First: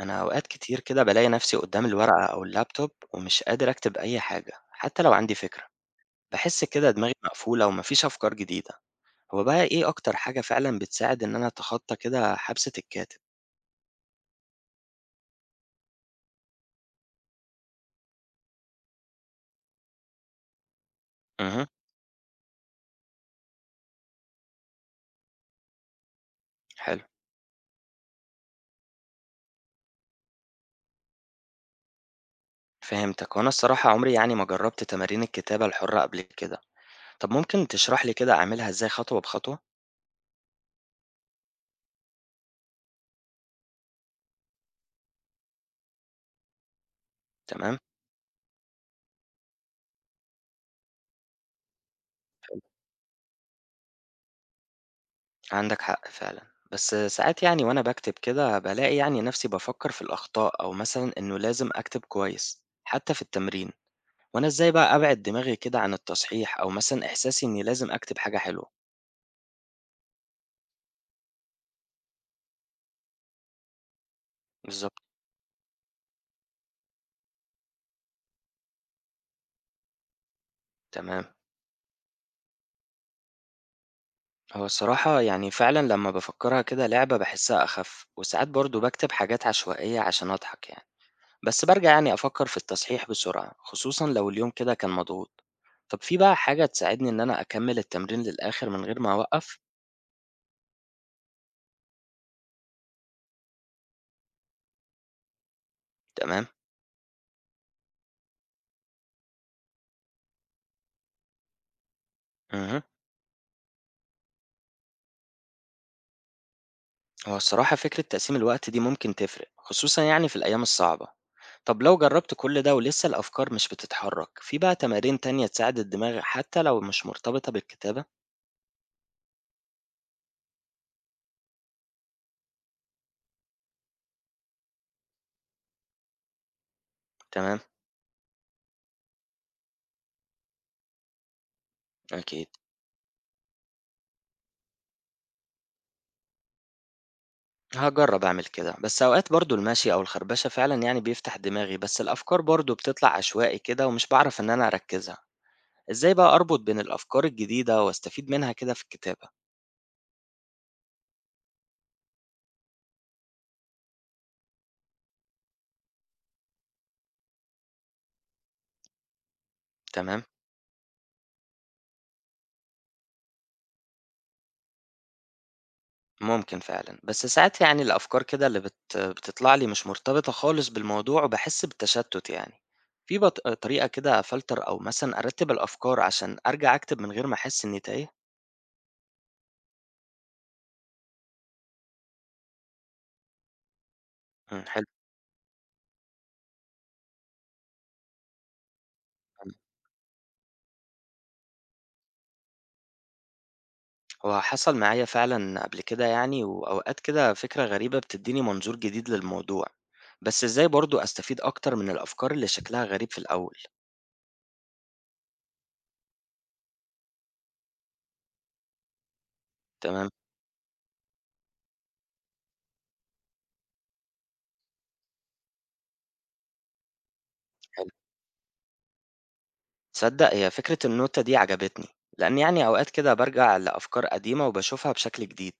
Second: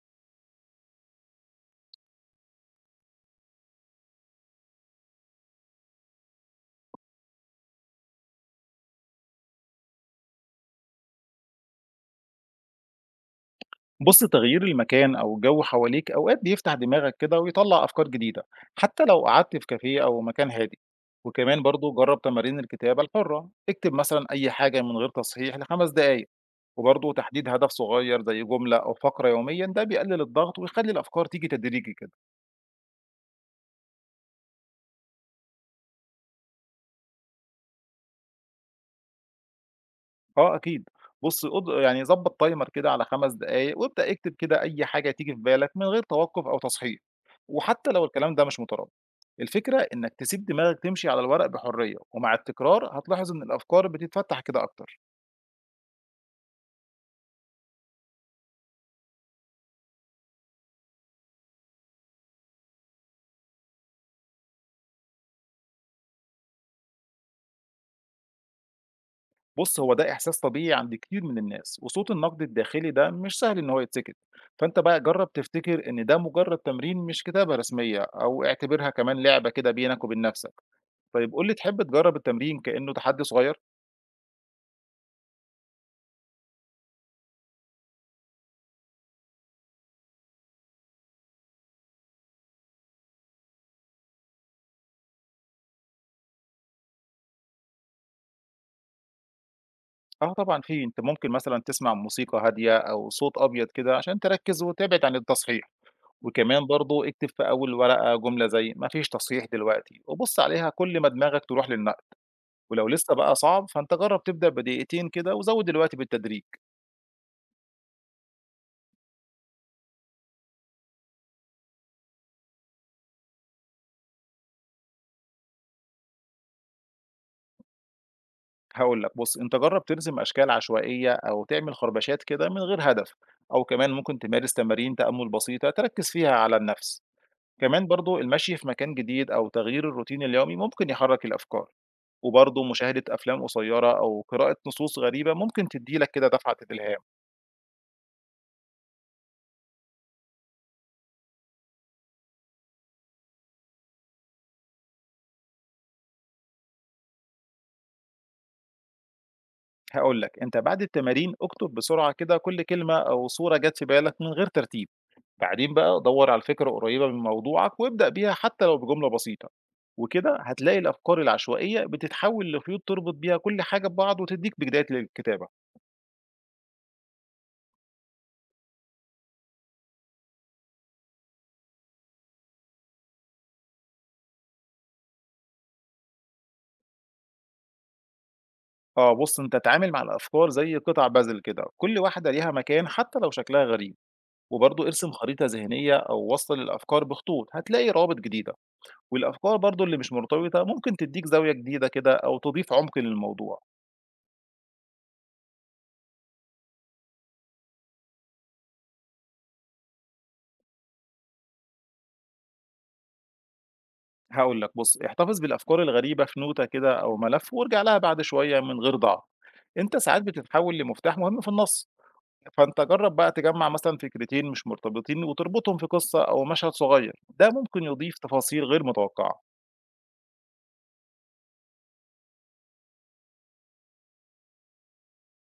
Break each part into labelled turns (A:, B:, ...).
A: أنا أوقات كتير كده بلاقي نفسي قدام الورقة أو اللابتوب ومش قادر أكتب أي حاجة حتى لو عندي فكرة. بحس كده دماغي مقفولة ومفيش أفكار جديدة. هو بقى إيه أكتر حاجة فعلا بتساعد إن أنا أتخطى كده حبسة الكاتب؟
B: بص، تغيير المكان أو الجو حواليك أوقات بيفتح دماغك كده ويطلع أفكار جديدة. حتى لو قعدت في كافيه أو مكان هادي. وكمان
A: أها.
B: برضو جرب تمارين الكتابة الحرة، اكتب مثلا أي حاجة من غير تصحيح لـ5 دقايق.
A: حلو.
B: وبرضو تحديد هدف صغير زي جملة أو فقرة يوميا، ده بيقلل الضغط ويخلي الأفكار تيجي تدريجي كده.
A: فهمتك، وأنا الصراحة عمري يعني ما جربت تمارين الكتابة الحرة قبل كده. طب ممكن تشرح لي كده أعملها إزاي خطوة بخطوة؟
B: آه، أكيد. بُص، قُض يعني ضبّط timer كده على 5 دقايق، وابدأ اكتب كده أي حاجة تيجي في بالك من غير توقُّف أو تصحيح،
A: تمام.
B: وحتى لو الكلام ده مش مترابط. الفكرة إنك تسيب دماغك تمشي على الورق بحرية، ومع التكرار هتلاحظ إن الأفكار بتتفتّح كده أكتر.
A: عندك حق فعلا. بس ساعات يعني وأنا بكتب كده بلاقي يعني نفسي بفكر في الأخطاء أو مثلا إنه لازم أكتب كويس حتى في التمرين. وأنا إزاي بقى أبعد دماغي كده عن التصحيح أو مثلًا إحساسي إني لازم أكتب حاجة حلوة؟
B: بُص، هو ده إحساس طبيعي عند كتير من الناس، وصوت النقد الداخلي ده مش سهل إن هو يتسكت، فأنت
A: بالضبط،
B: بقى جرّب تفتكر إن ده مجرّد تمرين مش كتابة رسمية، أو اعتبرها كمان لعبة كده بينك وبين نَفْسك.
A: تمام.
B: طيب قُل لي، تحب تجرّب التمرين كإنه تحدّي صغير؟
A: هو الصراحة يعني فعلًا لمّا بافكّرها كده لعبة باحسّها أخَف، وساعات برضه باكتب حاجات عشوائية عشان أضحك يعني، بس بارجع يعني أفكّر في التصحيح بسرعة، خصوصًا لو اليوم كده كان مضغوط. طَب في بقى حاجة تساعدني إن أنا أكمّل التمرين للآخِر من غير ما أوقّف؟
B: آه طبعًا في. أنت ممكن مثلًا تسمع موسيقى هادية أو صوت أبيض كده عشان تركّز وتبعد عن التصحيح.
A: تمام.
B: وكمان برضه اكتب في أول ورقة جملة زي ما فيش تصحيح دلوقتي، وبُص عليها كل ما دماغك تروح للنقل.
A: اهم.
B: ولو لسه بقى صعب فأنت جرّب تبدأ بـ2 دقيقة كده وزوّد دلوقتي بالتدريج.
A: هو الصراحة فكرة تقسيم الوقت دي ممكن تفرق خصوصا يعني في الأيام الصعبة. طب لو جربت كل ده ولسه الأفكار مش بتتحرك، في بقى تمارين تانية تساعد الدماغ حتى لو مش مرتبطة بالكتابة؟
B: هاقول لك، بُص أنت جرّب ترسم أشكال عشوائية أو تعمل خربشات كده من غير هدف، أو كمان ممكن تمارس تمارين تأمل بسيطة تركّز فيها على النفس.
A: تمام.
B: كمان برضه المشي في مكان جديد أو تغيير الروتين اليومي ممكن يحرك الأفكار.
A: أكيد.
B: وبرضه مشاهدة أفلام قصيّرة أو قراءة نصوص غريبة ممكن تدّي لك كده دفعة الإلهام.
A: هجرب أعمل كده، بس أوقات برضو المشي أو الخربشة فعلا يعني بيفتح دماغي، بس الأفكار برضو بتطلع عشوائي كده ومش بعرف إن أنا أركزها. إزاي بقى أربط بين الأفكار الجديدة وأستفيد منها كده في الكتابة؟
B: هاقول لك، أنت بعد التمارين اكتب بسرعة كده كل كلمة أو صورة جات في بالك من غير ترتيب، بعدين بقى دَوّر على فكرة قريّبة من موضوعك وابدأ بيها حتى لو بجملة بسيطة.
A: تمام.
B: وكده هتلاقي الأفكار العشوائية بتتحوّل لخيوط تربط بيها كل حاجة ببعض وتدّيك بداية للكتابة.
A: ممكن فعلًا، بس ساعات يعني الأفكار كده اللي بتطلع لي مش مرتبطة خالص بالموضوع وباحس بالتشتُّت يعني، في طريقة كده أفلتر أو مثلًا أرتّب الأفكار عشان أرجع أكتب من غير ما أحس إني تايه؟
B: آه، بُص أنت اتعامل مع الأفكار زي قطع puzzle كده، كل واحدة ليها مكان حتى لو شكلها غريب.
A: إمم،
B: وبرضه
A: حلو.
B: ارسم خريطة ذهنية أو وصل الأفكار بخطوط، هتلاقي روابط جديدة.
A: أوي،
B: والأفكار برضه اللي مش مرتبطة ممكن تديك زاوية جديدة كده أو تضيف عمق للموضوع.
A: هو حصل معايا فعلًا قبل كده يعني، وأوقات كده فكرة غريبة بتدّيني منظور جديد للموضوع، بس إزاي برضه أستفيد أكتر من الأفكار اللي شكلها غريب في الأول؟
B: هقول لك، بص احتفظ بالأفكار الغريبة في نوتة كده أو ملف وارجع لها بعد شوية من غير ضعف. أنت
A: تمام.
B: ساعات بتتحول لمفتاح مهم في النص. فأنت جرب بقى تجمع مثلا فكرتين مش مرتبطين وتربطهم في قصة أو مشهد صغير، ده ممكن
A: حلو.
B: يضيف تفاصيل غير متوقعة.
A: تصدّق هي فكرة النوتة دي عجبتني، لإن يعني أوقات كده بارجع لأفكار قديمة وباشوفها بشكل جديد.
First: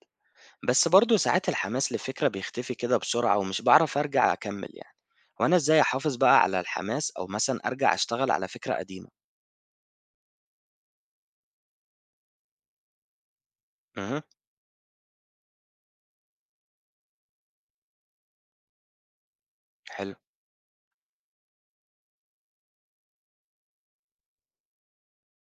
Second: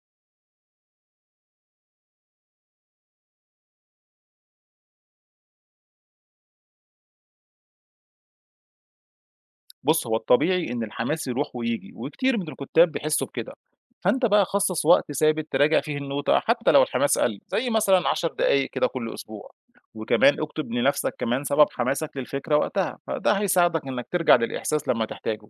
A: بس برضه ساعات الحماس للفكرة بيختفي كده بسرعة ومش بعرف أرجع أكمل يعني. وأنا إزاي أحافظ بقى على الحماس أو مثلا أرجع أشتغل على فكرة قديمة؟
B: بُص، هو الطبيعي إن الحماس يروح وييجي، وكتير من الكُتّاب بيحسّوا بكده.
A: امم.
B: فأنت بقى خصّص وقت ثابت تراجع فيه النوتة حتى لو الحماس قَل، زي مثلًا 10 دقايق كده كل أسبوع.
A: حلو.
B: وكمان اكتب لنَفْسك كمان سبب حماسك للفكرة وقتها، فده هيساعدك إنّك ترجع للإحساس لمّا تحتاجه.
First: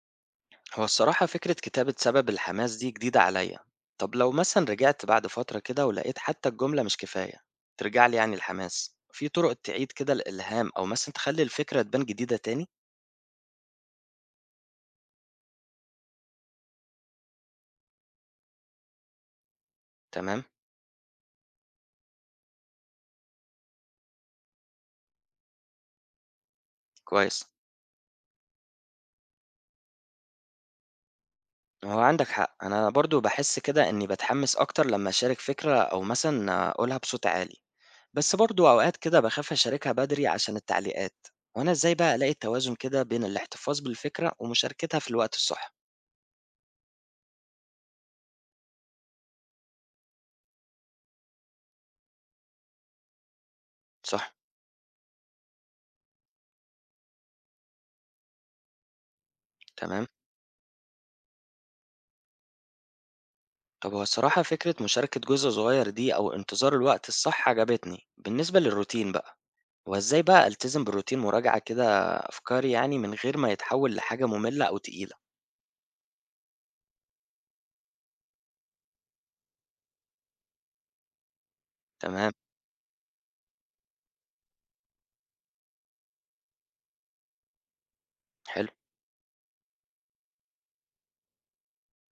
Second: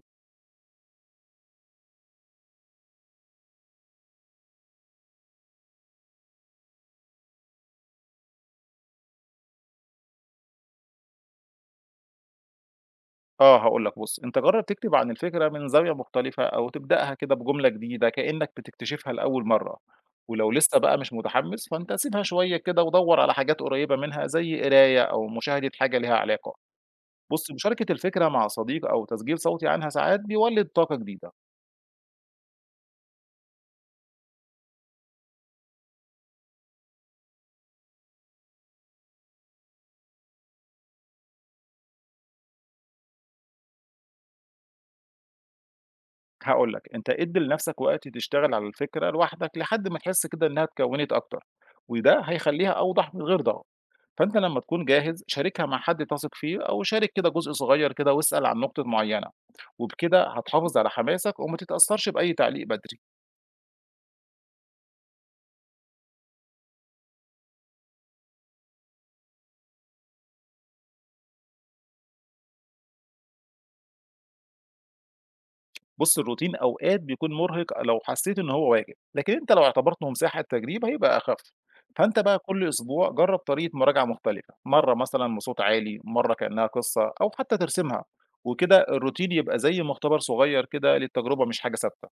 A: هو الصراحة فكرة كتابة سبب الحماس دي جديدة عليا. طب لو مثلا رجعت بعد فترة كده ولقيت حتى الجملة مش كفاية، ترجع لي يعني الحماس؟ في طرق تعيد كده الإلهام أو مثلا تخلي الفكرة تبان جديدة تاني؟
B: آه، هاقول لك، بُص أنت جرّب تكتب عن الفكرة من زاوية مختلفة أو تبدأها كده بجملة جديدة كإنّك بتكتشفها لأول مرّة.
A: تمام.
B: ولو لسّه بقى مش متحمّس فأنت سيبها شوية كده ودوّر على حاجات قريّبة منها زي قراية أو مشاهدة حاجة ليها علاقة.
A: كويس.
B: بُص، مشاركة الفكرة مع صديق أو تسجيل صوتي عنها ساعات بيولد طاقة جديدة.
A: هو عندك حق، أنا برضو بحس كده إني بتحمس أكتر لما أشارك فكرة أو مثلا أقولها بصوت عالي، بس برضو أوقات كده بخاف أشاركها بدري عشان التعليقات. وأنا إزاي بقى ألاقي التوازن كده بين الاحتفاظ بالفكرة ومشاركتها في الوقت الصح؟
B: هاقول لك، أنت ادّي لنفسك وقت تشتغل على الفكرة لوحدك لحد ما تحس كده إنها اتكوّنت أكتر، وده هيخلّيها أوضح من غير ضغط.
A: صح.
B: فأنت لمّا تكون جاهز شاركها مع حد تثق فيه أو شارك كده جزء صغير كده واسأل عن نقطة معيّنة.
A: تمام.
B: وبكده هتحافظ على حماسك وما تتأثّرش بأي تعليق بدري.
A: طب هو الصراحة فكرة مشاركة جزء صغير دي أو انتظار الوقت الصح عجبتني. بالنسبة للروتين بقى، هو إزاي بقى ألتزم بالروتين مراجعة كده أفكاري يعني من غير ما يتحول لحاجة مملة أو تقيلة؟
B: بُص، الروتين أوقات بيكون مرهق لو حسيت إن هو واجب، لكن أنت لو اعتبرته مساحة تجريب هيبقى أخف. فأنت
A: تمام.
B: بقى كل أسبوع جرب طريقة مراجعة مختلفة، مرة مثلًا بصوت عالي، مرة كأنها قصة أو حتى ترسمها.
A: حلو.
B: وكده الروتين يبقى زي مختبر صغير كده للتجربة، مش حاجة ثابتة.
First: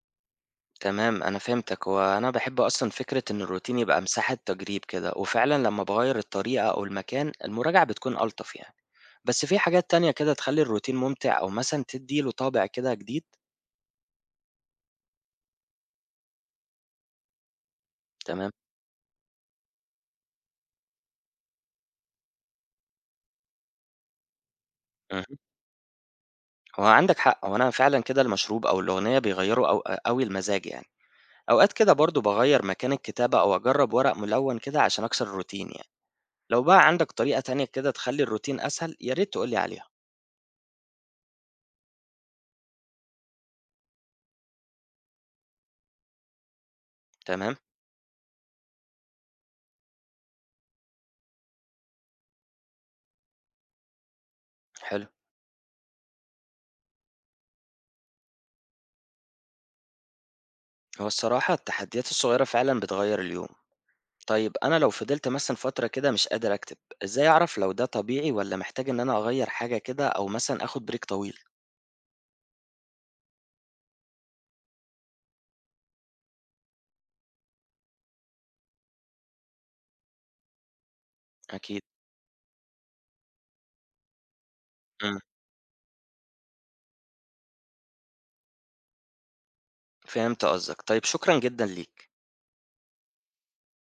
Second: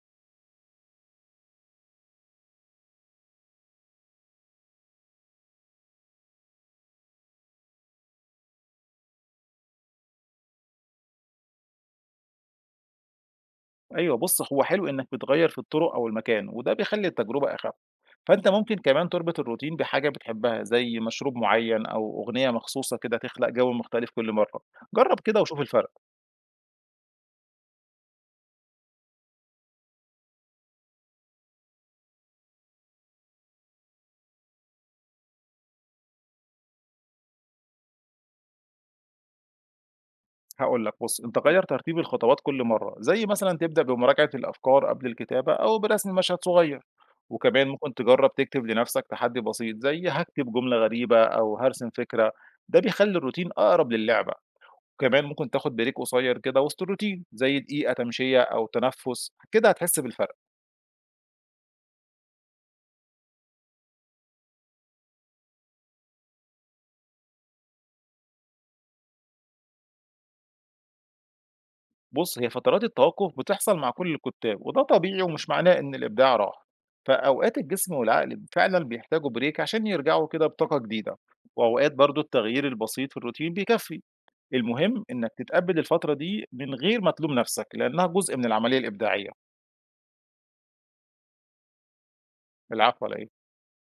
A: تمام، أنا فهمتك، وأنا بحب أصلا فكرة إن الروتين يبقى مساحة تجريب كده، وفعلا لما بغير الطريقة أو المكان المراجعة بتكون ألطف يعني. بس في حاجات تانية كده تخلّي الروتين ممتع أو مثلًا تدّي له طابع كده جديد؟
B: أيوه، بُص هو حلو إنك بتغير في الطرق أو المكان، وده بيخلي التجربة أخف. فأنت
A: تمام،
B: ممكن كمان تربط الروتين بحاجة بتحبها زي مشروب معين أو أغنية مخصوصة كده تخلق جو مختلف كل مرة. جرب
A: اهم،
B: كده وشوف الفرق.
A: هو عندك حق، هو أنا فعلًا كده المشروب أو الأغنية بيغيّروا أو أوي المزاج يعني، أوقات كده برضه باغيّر مكان الكتابة أو أجرّب ورق ملوّن كده عشان أكسر الروتين يعني، لو بقى عندك طريقة تانية كده تخلّي الروتين أسهل يا ريت تقول لي عليها.
B: هاقول لك، بُص أنت غيّر ترتيب الخطوات كل مرّة، زي مثلًا تبدأ بمراجعة الأفكار قبل الكتابة أو برسم مشهد صغير.
A: تمام.
B: وكمان ممكن تجرّب تكتب لنفسك تحدي بسيط زي هاكتب جملة غريبة أو هارسم فكرة، ده بيخلّي الروتين أقرب للعبة.
A: حلو.
B: كمان ممكن تاخد بريك قصير كده وسط الروتين زي دقيقة تمشية أو تنفُّس، كده هتحس بالفرق.
A: هو الصراحة التحديات الصغيرة فعلًا بتغيّر اليوم. طيب أنا لو فضلت مثلًا فترة كده مش قادر أكتب، إزاي أعرف لو ده طبيعي والّا محتاج إن أنا أغيّر حاجة كده أو مثلًا آخد break طويل؟
B: بُص، هي فترات التوقف بتحصل مع كل الكتاب، وده طبيعي ومش معناه إن الإبداع راح. فأوقات الجسم والعقل فعلًا بيحتاجوا بريك عشان يرجعوا كده بطاقة جديدة.
A: أكيد.
B: وأوقات برضه التغيير البسيط في الروتين بيكفي. المهم
A: إمم،
B: إنك تتقبل الفترة دي من غير ما تلوم نفسك، لأنها جزء من العملية الإبداعية.
A: فهمت قصدك. طيب شكرًا جدًا ليك.
B: العفو، على إيه؟